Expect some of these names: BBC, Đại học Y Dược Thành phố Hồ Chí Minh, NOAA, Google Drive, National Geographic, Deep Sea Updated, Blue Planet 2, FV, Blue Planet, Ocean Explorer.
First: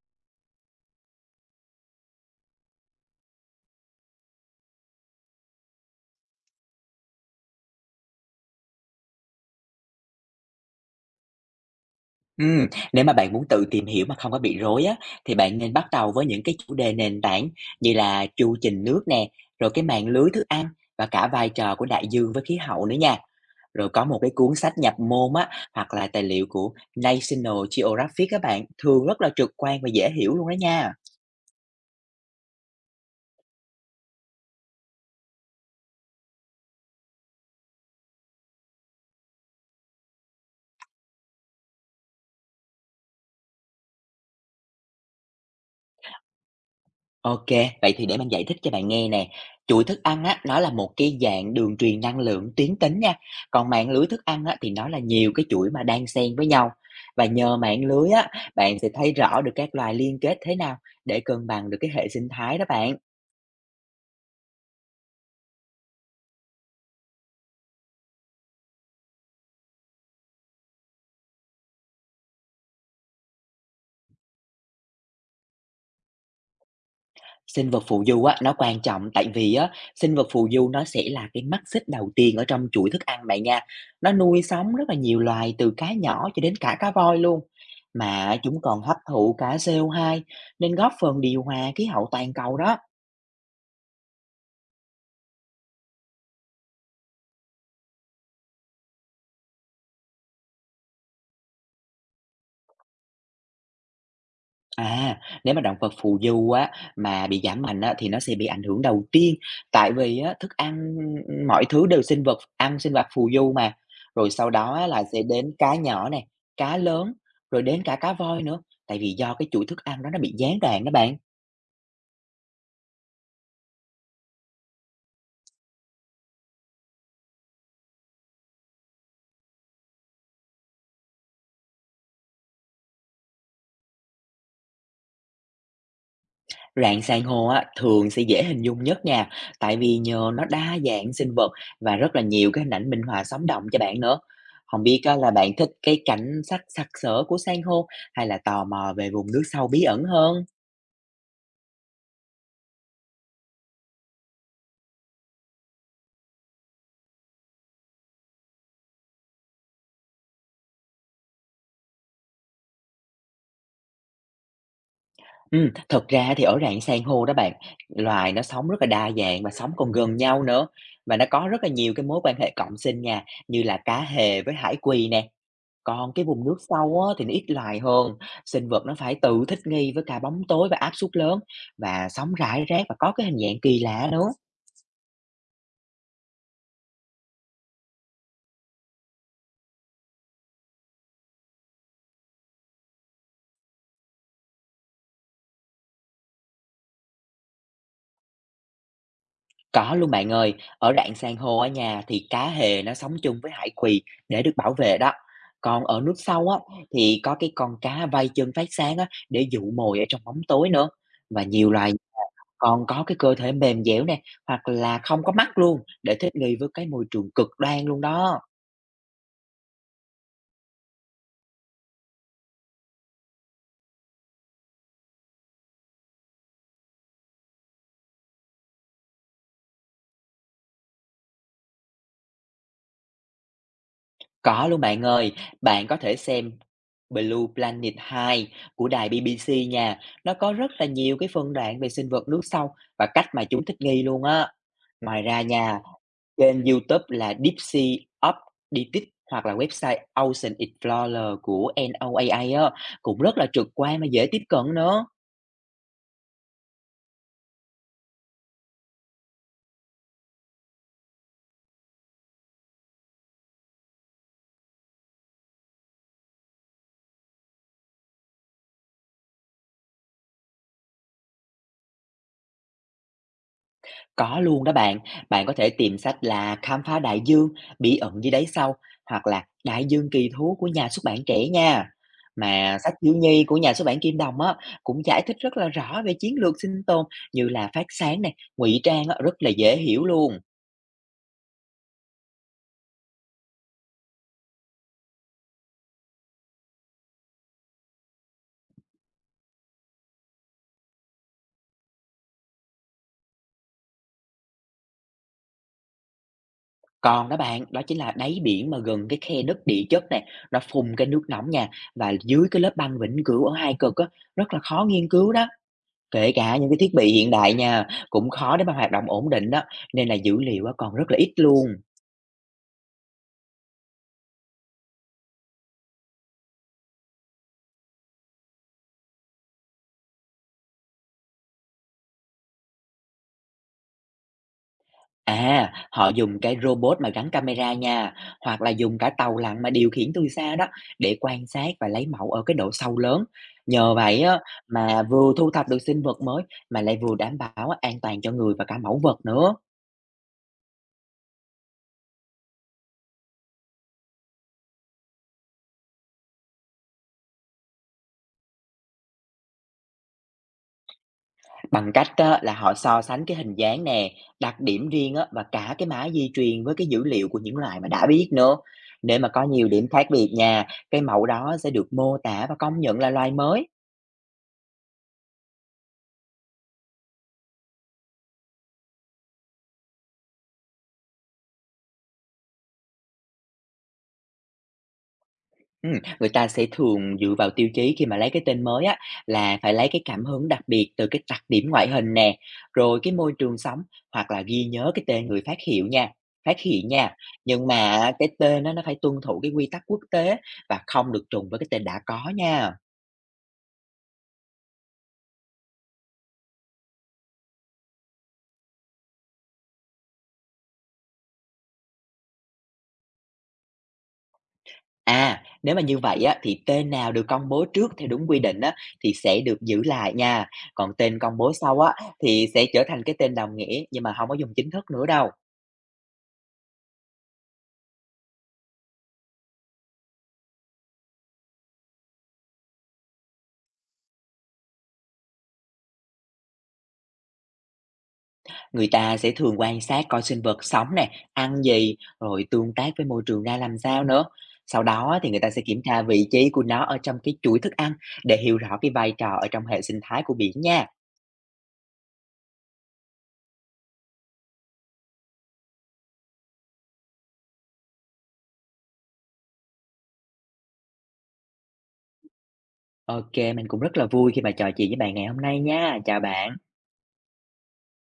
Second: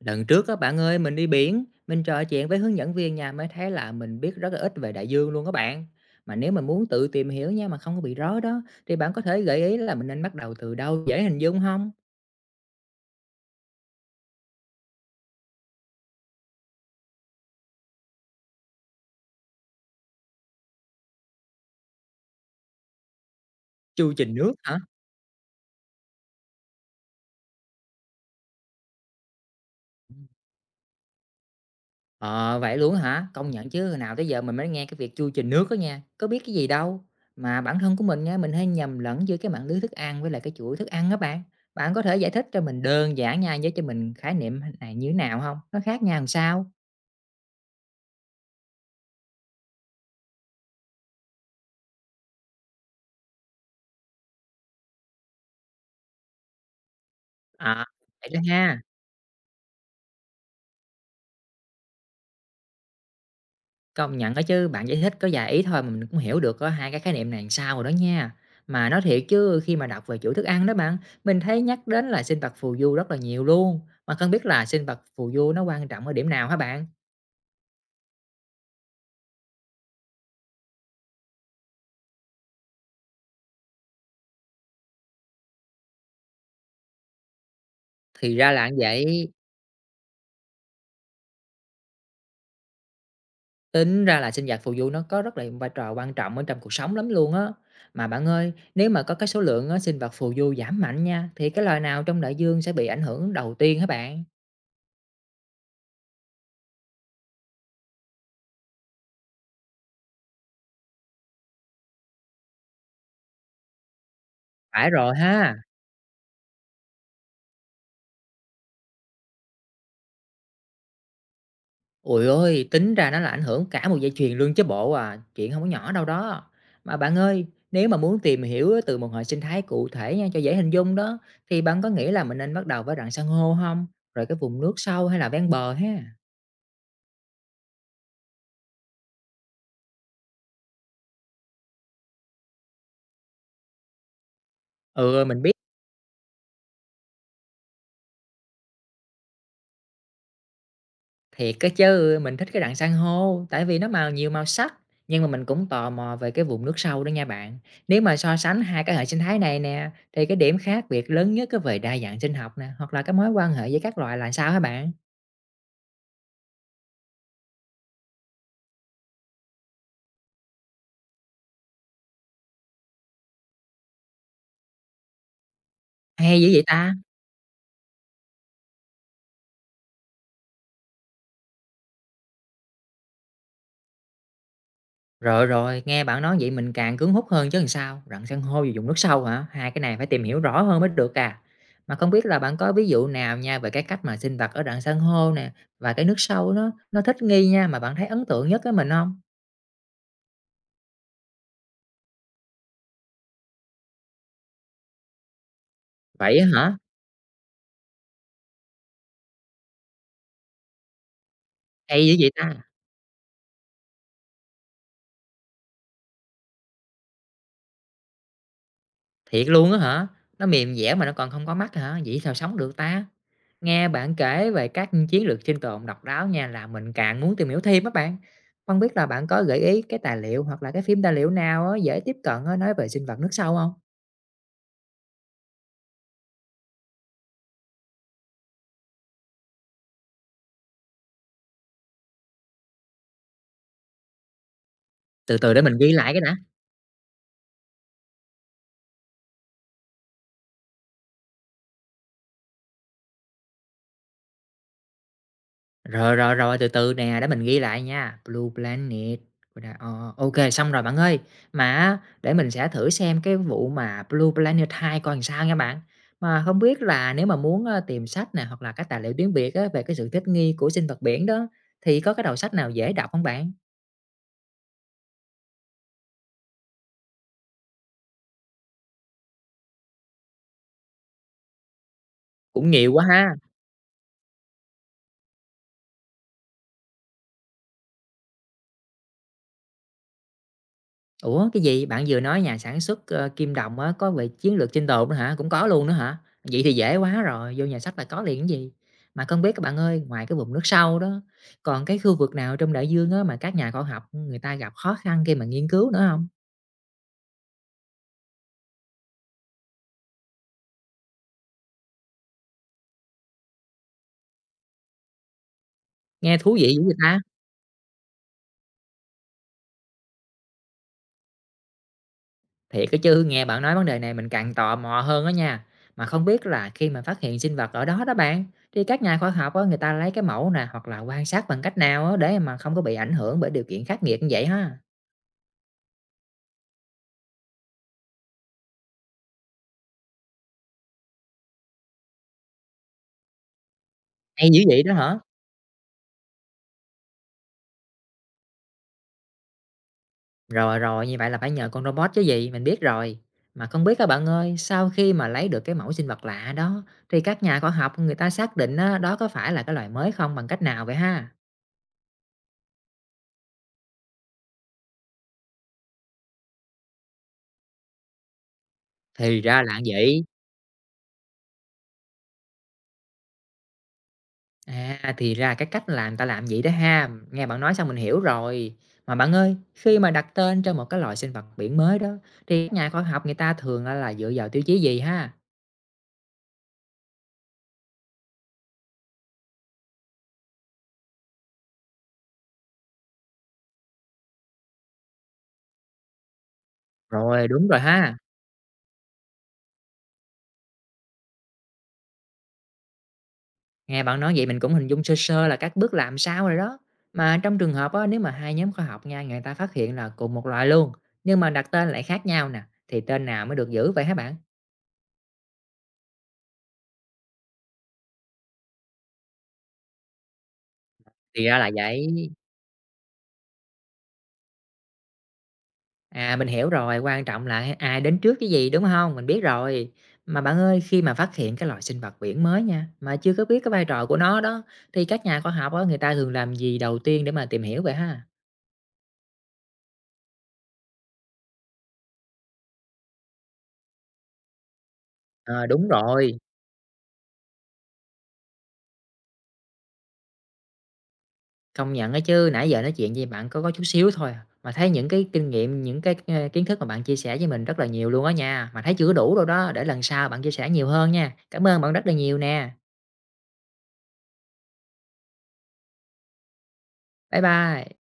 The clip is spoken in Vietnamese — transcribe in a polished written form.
Lần trước các bạn ơi, mình đi biển, mình trò chuyện với hướng dẫn viên nha, mới thấy là mình biết rất là ít về đại dương luôn các bạn. Mà nếu mà muốn tự tìm hiểu nha mà không có bị rối đó, thì bạn có thể gợi ý là mình nên bắt đầu từ đâu dễ hình dung không? Ừm, nếu mà bạn muốn tự tìm hiểu mà không có bị rối á, thì bạn nên bắt đầu với những cái chủ đề nền tảng như là chu trình nước nè, rồi cái mạng lưới thức ăn và cả vai trò của đại dương với khí hậu nữa nha. Rồi có Chu một cái trình nước cuốn hả? sách nhập môn á, hoặc là tài liệu của National Geographic các bạn, thường rất là trực quan và dễ hiểu luôn đó nha. Ờ vậy luôn hả? Công nhận chứ hồi nào tới giờ mình mới nghe cái việc chu trình nước đó nha, có biết cái gì đâu. Mà bản thân của mình nha, mình hay nhầm lẫn giữa cái mạng lưới thức ăn với lại cái chuỗi thức ăn đó bạn. Bạn có thể giải thích cho mình đơn giản nha, với cho mình khái niệm này như thế nào không? Nó khác nhau làm sao? OK, vậy thì để mình giải thích cho bạn nghe nè. Chuỗi thức ăn á, nó là một cái dạng đường truyền năng lượng tuyến tính nha. Còn mạng lưới thức ăn á, thì nó là nhiều cái chuỗi mà đan xen với nhau. Và nhờ mạng À, lưới á, vậy đó bạn ha. sẽ thấy rõ được các loài liên kết thế nào để cân bằng được cái hệ sinh thái đó bạn. Công nhận đó chứ, bạn giải thích có vài ý thôi mà mình cũng hiểu được có hai cái khái niệm này làm sao rồi đó nha. Mà nói thiệt chứ khi mà đọc về chuỗi thức ăn đó bạn, mình thấy nhắc đến là sinh vật phù du rất là nhiều luôn. Mà không biết là sinh vật phù du nó quan trọng ở điểm nào hả bạn? Sinh vật phù du á, nó quan trọng tại vì á, sinh vật phù du nó sẽ là cái mắt xích đầu tiên ở trong chuỗi thức ăn bạn nha. Nó nuôi sống rất là nhiều loài từ cá nhỏ cho đến cả cá voi luôn. Thì Mà ra chúng là như còn hấp vậy, thụ cả co hai nên góp phần điều hòa khí hậu toàn cầu đó. tính ra là sinh vật phù du nó có rất là vai trò quan trọng ở trong cuộc sống lắm luôn á. Mà bạn ơi, nếu mà có cái số lượng á, sinh vật phù du giảm mạnh nha, thì cái loài nào trong đại dương sẽ bị ảnh hưởng đầu tiên hả bạn? À, nếu mà động vật phù du á, mà bị giảm mạnh á, thì nó sẽ bị ảnh hưởng đầu tiên. Tại vì á, thức ăn, mọi thứ đều sinh vật ăn sinh vật phù du mà. Rồi sau đó á, Phải là rồi sẽ đến ha. cá nhỏ này, cá lớn, rồi đến cả cá voi nữa. Tại vì do cái chuỗi thức ăn đó nó bị gián đoạn đó bạn. Ôi ơi tính ra nó là ảnh hưởng cả một dây chuyền luôn chứ bộ à, chuyện không có nhỏ đâu đó. Mà bạn ơi, nếu mà muốn tìm hiểu từ một hệ sinh thái cụ thể nha, cho dễ hình dung đó, thì bạn có nghĩ là mình nên bắt đầu với rạn san hô không? Rồi cái vùng nước sâu hay là ven bờ ha? Rạn san hô á, thường sẽ dễ hình dung nhất nha, tại vì nhờ nó đa dạng sinh vật và rất là nhiều cái hình ảnh minh họa sống động cho bạn nữa. Không biết á Ừ, là mình bạn biết thích cái cảnh sắc sặc sỡ của san hô hay là tò mò về vùng nước sâu bí ẩn hơn? thiệt cái chứ, mình thích cái rạn san hô, tại vì nó màu nhiều màu sắc, nhưng mà mình cũng tò mò về cái vùng nước sâu đó nha bạn. Nếu mà so sánh hai cái hệ sinh thái này nè, thì cái điểm khác biệt lớn nhất cái về đa dạng sinh học nè, hoặc là cái mối quan hệ với các loài là sao hả bạn? Thật ra thì ở rạn san hô đó bạn, loài nó sống rất là đa dạng và sống còn gần nhau nữa, và nó có rất là nhiều cái mối quan hệ cộng sinh nha, như là cá hề với hải quỳ nè. Còn cái Hay vùng dữ nước vậy ta? sâu á, thì nó ít loài hơn, sinh vật nó phải tự thích nghi với cả bóng tối và áp suất lớn và sóng rải rác và có cái hình dạng kỳ lạ nữa. Rồi, rồi, nghe bạn nói vậy mình càng cuốn hút hơn chứ làm sao, rặng san hô và vùng nước sâu hả? Hai cái này phải tìm hiểu rõ hơn mới được à. Mà không biết là bạn có ví dụ nào nha về cái cách mà sinh vật ở rặng san hô nè và cái nước sâu nó thích nghi nha mà bạn thấy ấn tượng nhất với mình không? Có luôn bạn ơi, ở rạn san hô ở nhà thì cá hề nó sống chung với hải quỳ để được bảo vệ đó. Còn ở nước Vậy á sâu á, hả? thì có cái con cá vây chân phát sáng á, để dụ mồi ở trong bóng tối nữa. Và nhiều loài Hay dữ vậy ta? còn có cái cơ thể mềm dẻo nè, hoặc là không có mắt luôn để thích nghi với cái môi trường cực đoan luôn đó. Thiệt luôn á hả? Nó mềm dẻo mà nó còn không có mắt hả? Vậy sao sống được ta? Nghe bạn kể về các chiến lược sinh tồn độc đáo nha là mình càng muốn tìm hiểu thêm các bạn. Không biết là bạn có gợi ý cái tài liệu hoặc là cái phim tài liệu nào á, dễ tiếp cận á, nói về sinh vật nước sâu không? Có luôn bạn ơi, bạn có thể xem Blue Planet 2 của đài BBC nha. Nó có rất là nhiều cái phân đoạn về sinh vật nước sâu và cách mà chúng thích nghi luôn á. Ngoài Từ ra từ để mình nha, ghi lại cái đã. trên YouTube là Deep Sea Updated hoặc là website Ocean Explorer của NOAA á, cũng rất là trực quan và dễ tiếp cận nữa. Rồi rồi rồi, từ từ nè để mình ghi lại nha. Blue Planet. Rồi nè. Ờ, ok, xong rồi bạn ơi. Mà để mình sẽ thử xem cái vụ mà Blue Planet 2 coi làm sao nha bạn. Mà không biết là nếu mà muốn tìm sách nè hoặc là các tài liệu tiếng Việt á, về cái sự thích nghi của sinh vật biển đó thì có cái đầu sách nào dễ đọc không bạn? Có luôn đó bạn, bạn có thể tìm sách là Khám phá đại dương, Bí ẩn dưới đáy sâu hoặc là Đại dương kỳ thú của nhà xuất bản Trẻ nha. Cũng Mà nhiều sách quá thiếu ha. nhi của nhà xuất bản Kim Đồng á cũng giải thích rất là rõ về chiến lược sinh tồn như là phát sáng này, ngụy trang á, rất là dễ hiểu luôn. Ủa, cái gì? Bạn vừa nói nhà sản xuất, Kim Đồng á, có về chiến lược sinh tồn nữa hả? Cũng có luôn nữa hả? Vậy thì dễ quá rồi, vô nhà sách là có liền chứ gì. Mà không biết các bạn ơi, ngoài cái vùng nước sâu đó, còn cái khu vực nào trong đại dương á mà các nhà khoa học người ta gặp khó khăn khi mà nghiên cứu nữa không? Còn đó bạn, đó chính là đáy biển mà gần cái khe nứt địa chất này, nó phun cái nước nóng nha và dưới cái lớp băng vĩnh cửu ở hai cực á rất là khó nghiên cứu đó. Kể Nghe thú cả những vị cái dữ vậy thiết bị ta! hiện đại nha, cũng khó để mà hoạt động ổn định đó, nên là dữ liệu á còn rất là ít luôn. Thiệt cái chứ, nghe bạn nói vấn đề này mình càng tò mò hơn đó nha. Mà không biết là khi mà phát hiện sinh vật ở đó đó bạn, thì các nhà khoa học á, người ta lấy cái mẫu nè, hoặc là quan sát bằng cách nào á để mà không có bị ảnh hưởng bởi điều kiện khắc nghiệt như vậy ha? À, họ dùng cái robot mà gắn camera nha, hoặc là dùng cả tàu lặn mà điều khiển từ xa đó để quan sát và lấy mẫu ở cái độ sâu lớn. Nhờ vậy á Hay dữ vậy đó mà hả? vừa thu thập được sinh vật mới mà lại vừa đảm bảo an toàn cho người và cả mẫu vật nữa. Rồi, rồi, như vậy là phải nhờ con robot chứ gì, mình biết rồi. Mà không biết các bạn ơi, sau khi mà lấy được cái mẫu sinh vật lạ đó, thì các nhà khoa học người ta xác định á, đó có phải là cái loài mới không bằng cách nào vậy ha? Bằng cách á, là họ so sánh cái hình dáng nè, đặc điểm riêng á, và cả cái mã di truyền với cái dữ liệu của những loài mà đã biết nữa. Nếu mà Thì có ra nhiều là điểm khác vậy. biệt nha, cái mẫu đó sẽ được mô tả và công nhận là loài mới. À, thì ra cái cách làm ta làm vậy đó ha. Nghe bạn nói xong mình hiểu rồi. Mà bạn ơi, khi mà đặt tên cho một cái loài sinh vật biển mới đó, thì các nhà khoa học người ta thường á là dựa vào tiêu chí gì ha? Ừ, người ta sẽ thường dựa vào tiêu chí khi mà lấy cái tên mới á, là phải lấy cái cảm hứng đặc biệt từ cái đặc điểm ngoại hình nè, rồi cái môi trường sống hoặc là ghi nhớ cái tên người phát hiện nha. Rồi, Nhưng đúng rồi mà ha. cái tên đó, nó phải tuân thủ cái quy tắc quốc tế và không được trùng với cái tên đã có nha. Nghe bạn nói vậy mình cũng hình dung sơ sơ là các bước làm sao rồi đó. Mà trong trường hợp á, nếu mà hai nhóm khoa học nha, người ta phát hiện là cùng một loại luôn, nhưng mà đặt tên lại khác nhau nè, thì tên nào mới được giữ vậy hả bạn? À, nếu mà như vậy á, thì tên nào được công bố trước theo đúng quy định á, thì sẽ được giữ lại nha. Còn tên công Thì bố ra là sau á, vậy. thì sẽ trở thành cái tên đồng nghĩa nhưng mà không có dùng chính thức nữa đâu. À mình hiểu rồi, quan trọng là ai đến trước cái gì đúng không? Mình biết rồi. Mà bạn ơi, khi mà phát hiện cái loài sinh vật biển mới nha, mà chưa có biết cái vai trò của nó đó, thì các nhà khoa học á, người ta thường làm gì đầu tiên để mà tìm hiểu vậy ha? Người ta sẽ thường quan sát coi sinh vật sống nè, ăn gì, rồi tương tác với môi trường ra làm sao nữa. Sau đó á, thì người ta sẽ Ờ kiểm đúng tra vị rồi. trí của nó ở trong cái chuỗi thức ăn để hiểu rõ cái vai trò ở trong hệ sinh thái của biển nha. Công nhận ấy chứ, nãy giờ nói chuyện với bạn có chút xíu thôi à, mà thấy những cái kinh nghiệm, những cái, kiến thức mà bạn chia sẻ với mình rất là nhiều luôn á nha, mà thấy chưa đủ đâu đó, để lần sau bạn chia sẻ nhiều hơn nha. Cảm ơn bạn rất là nhiều nè. OK, mình cũng rất là vui khi mà trò chuyện với bạn ngày hôm nay nha. Chào bạn. Bye bye.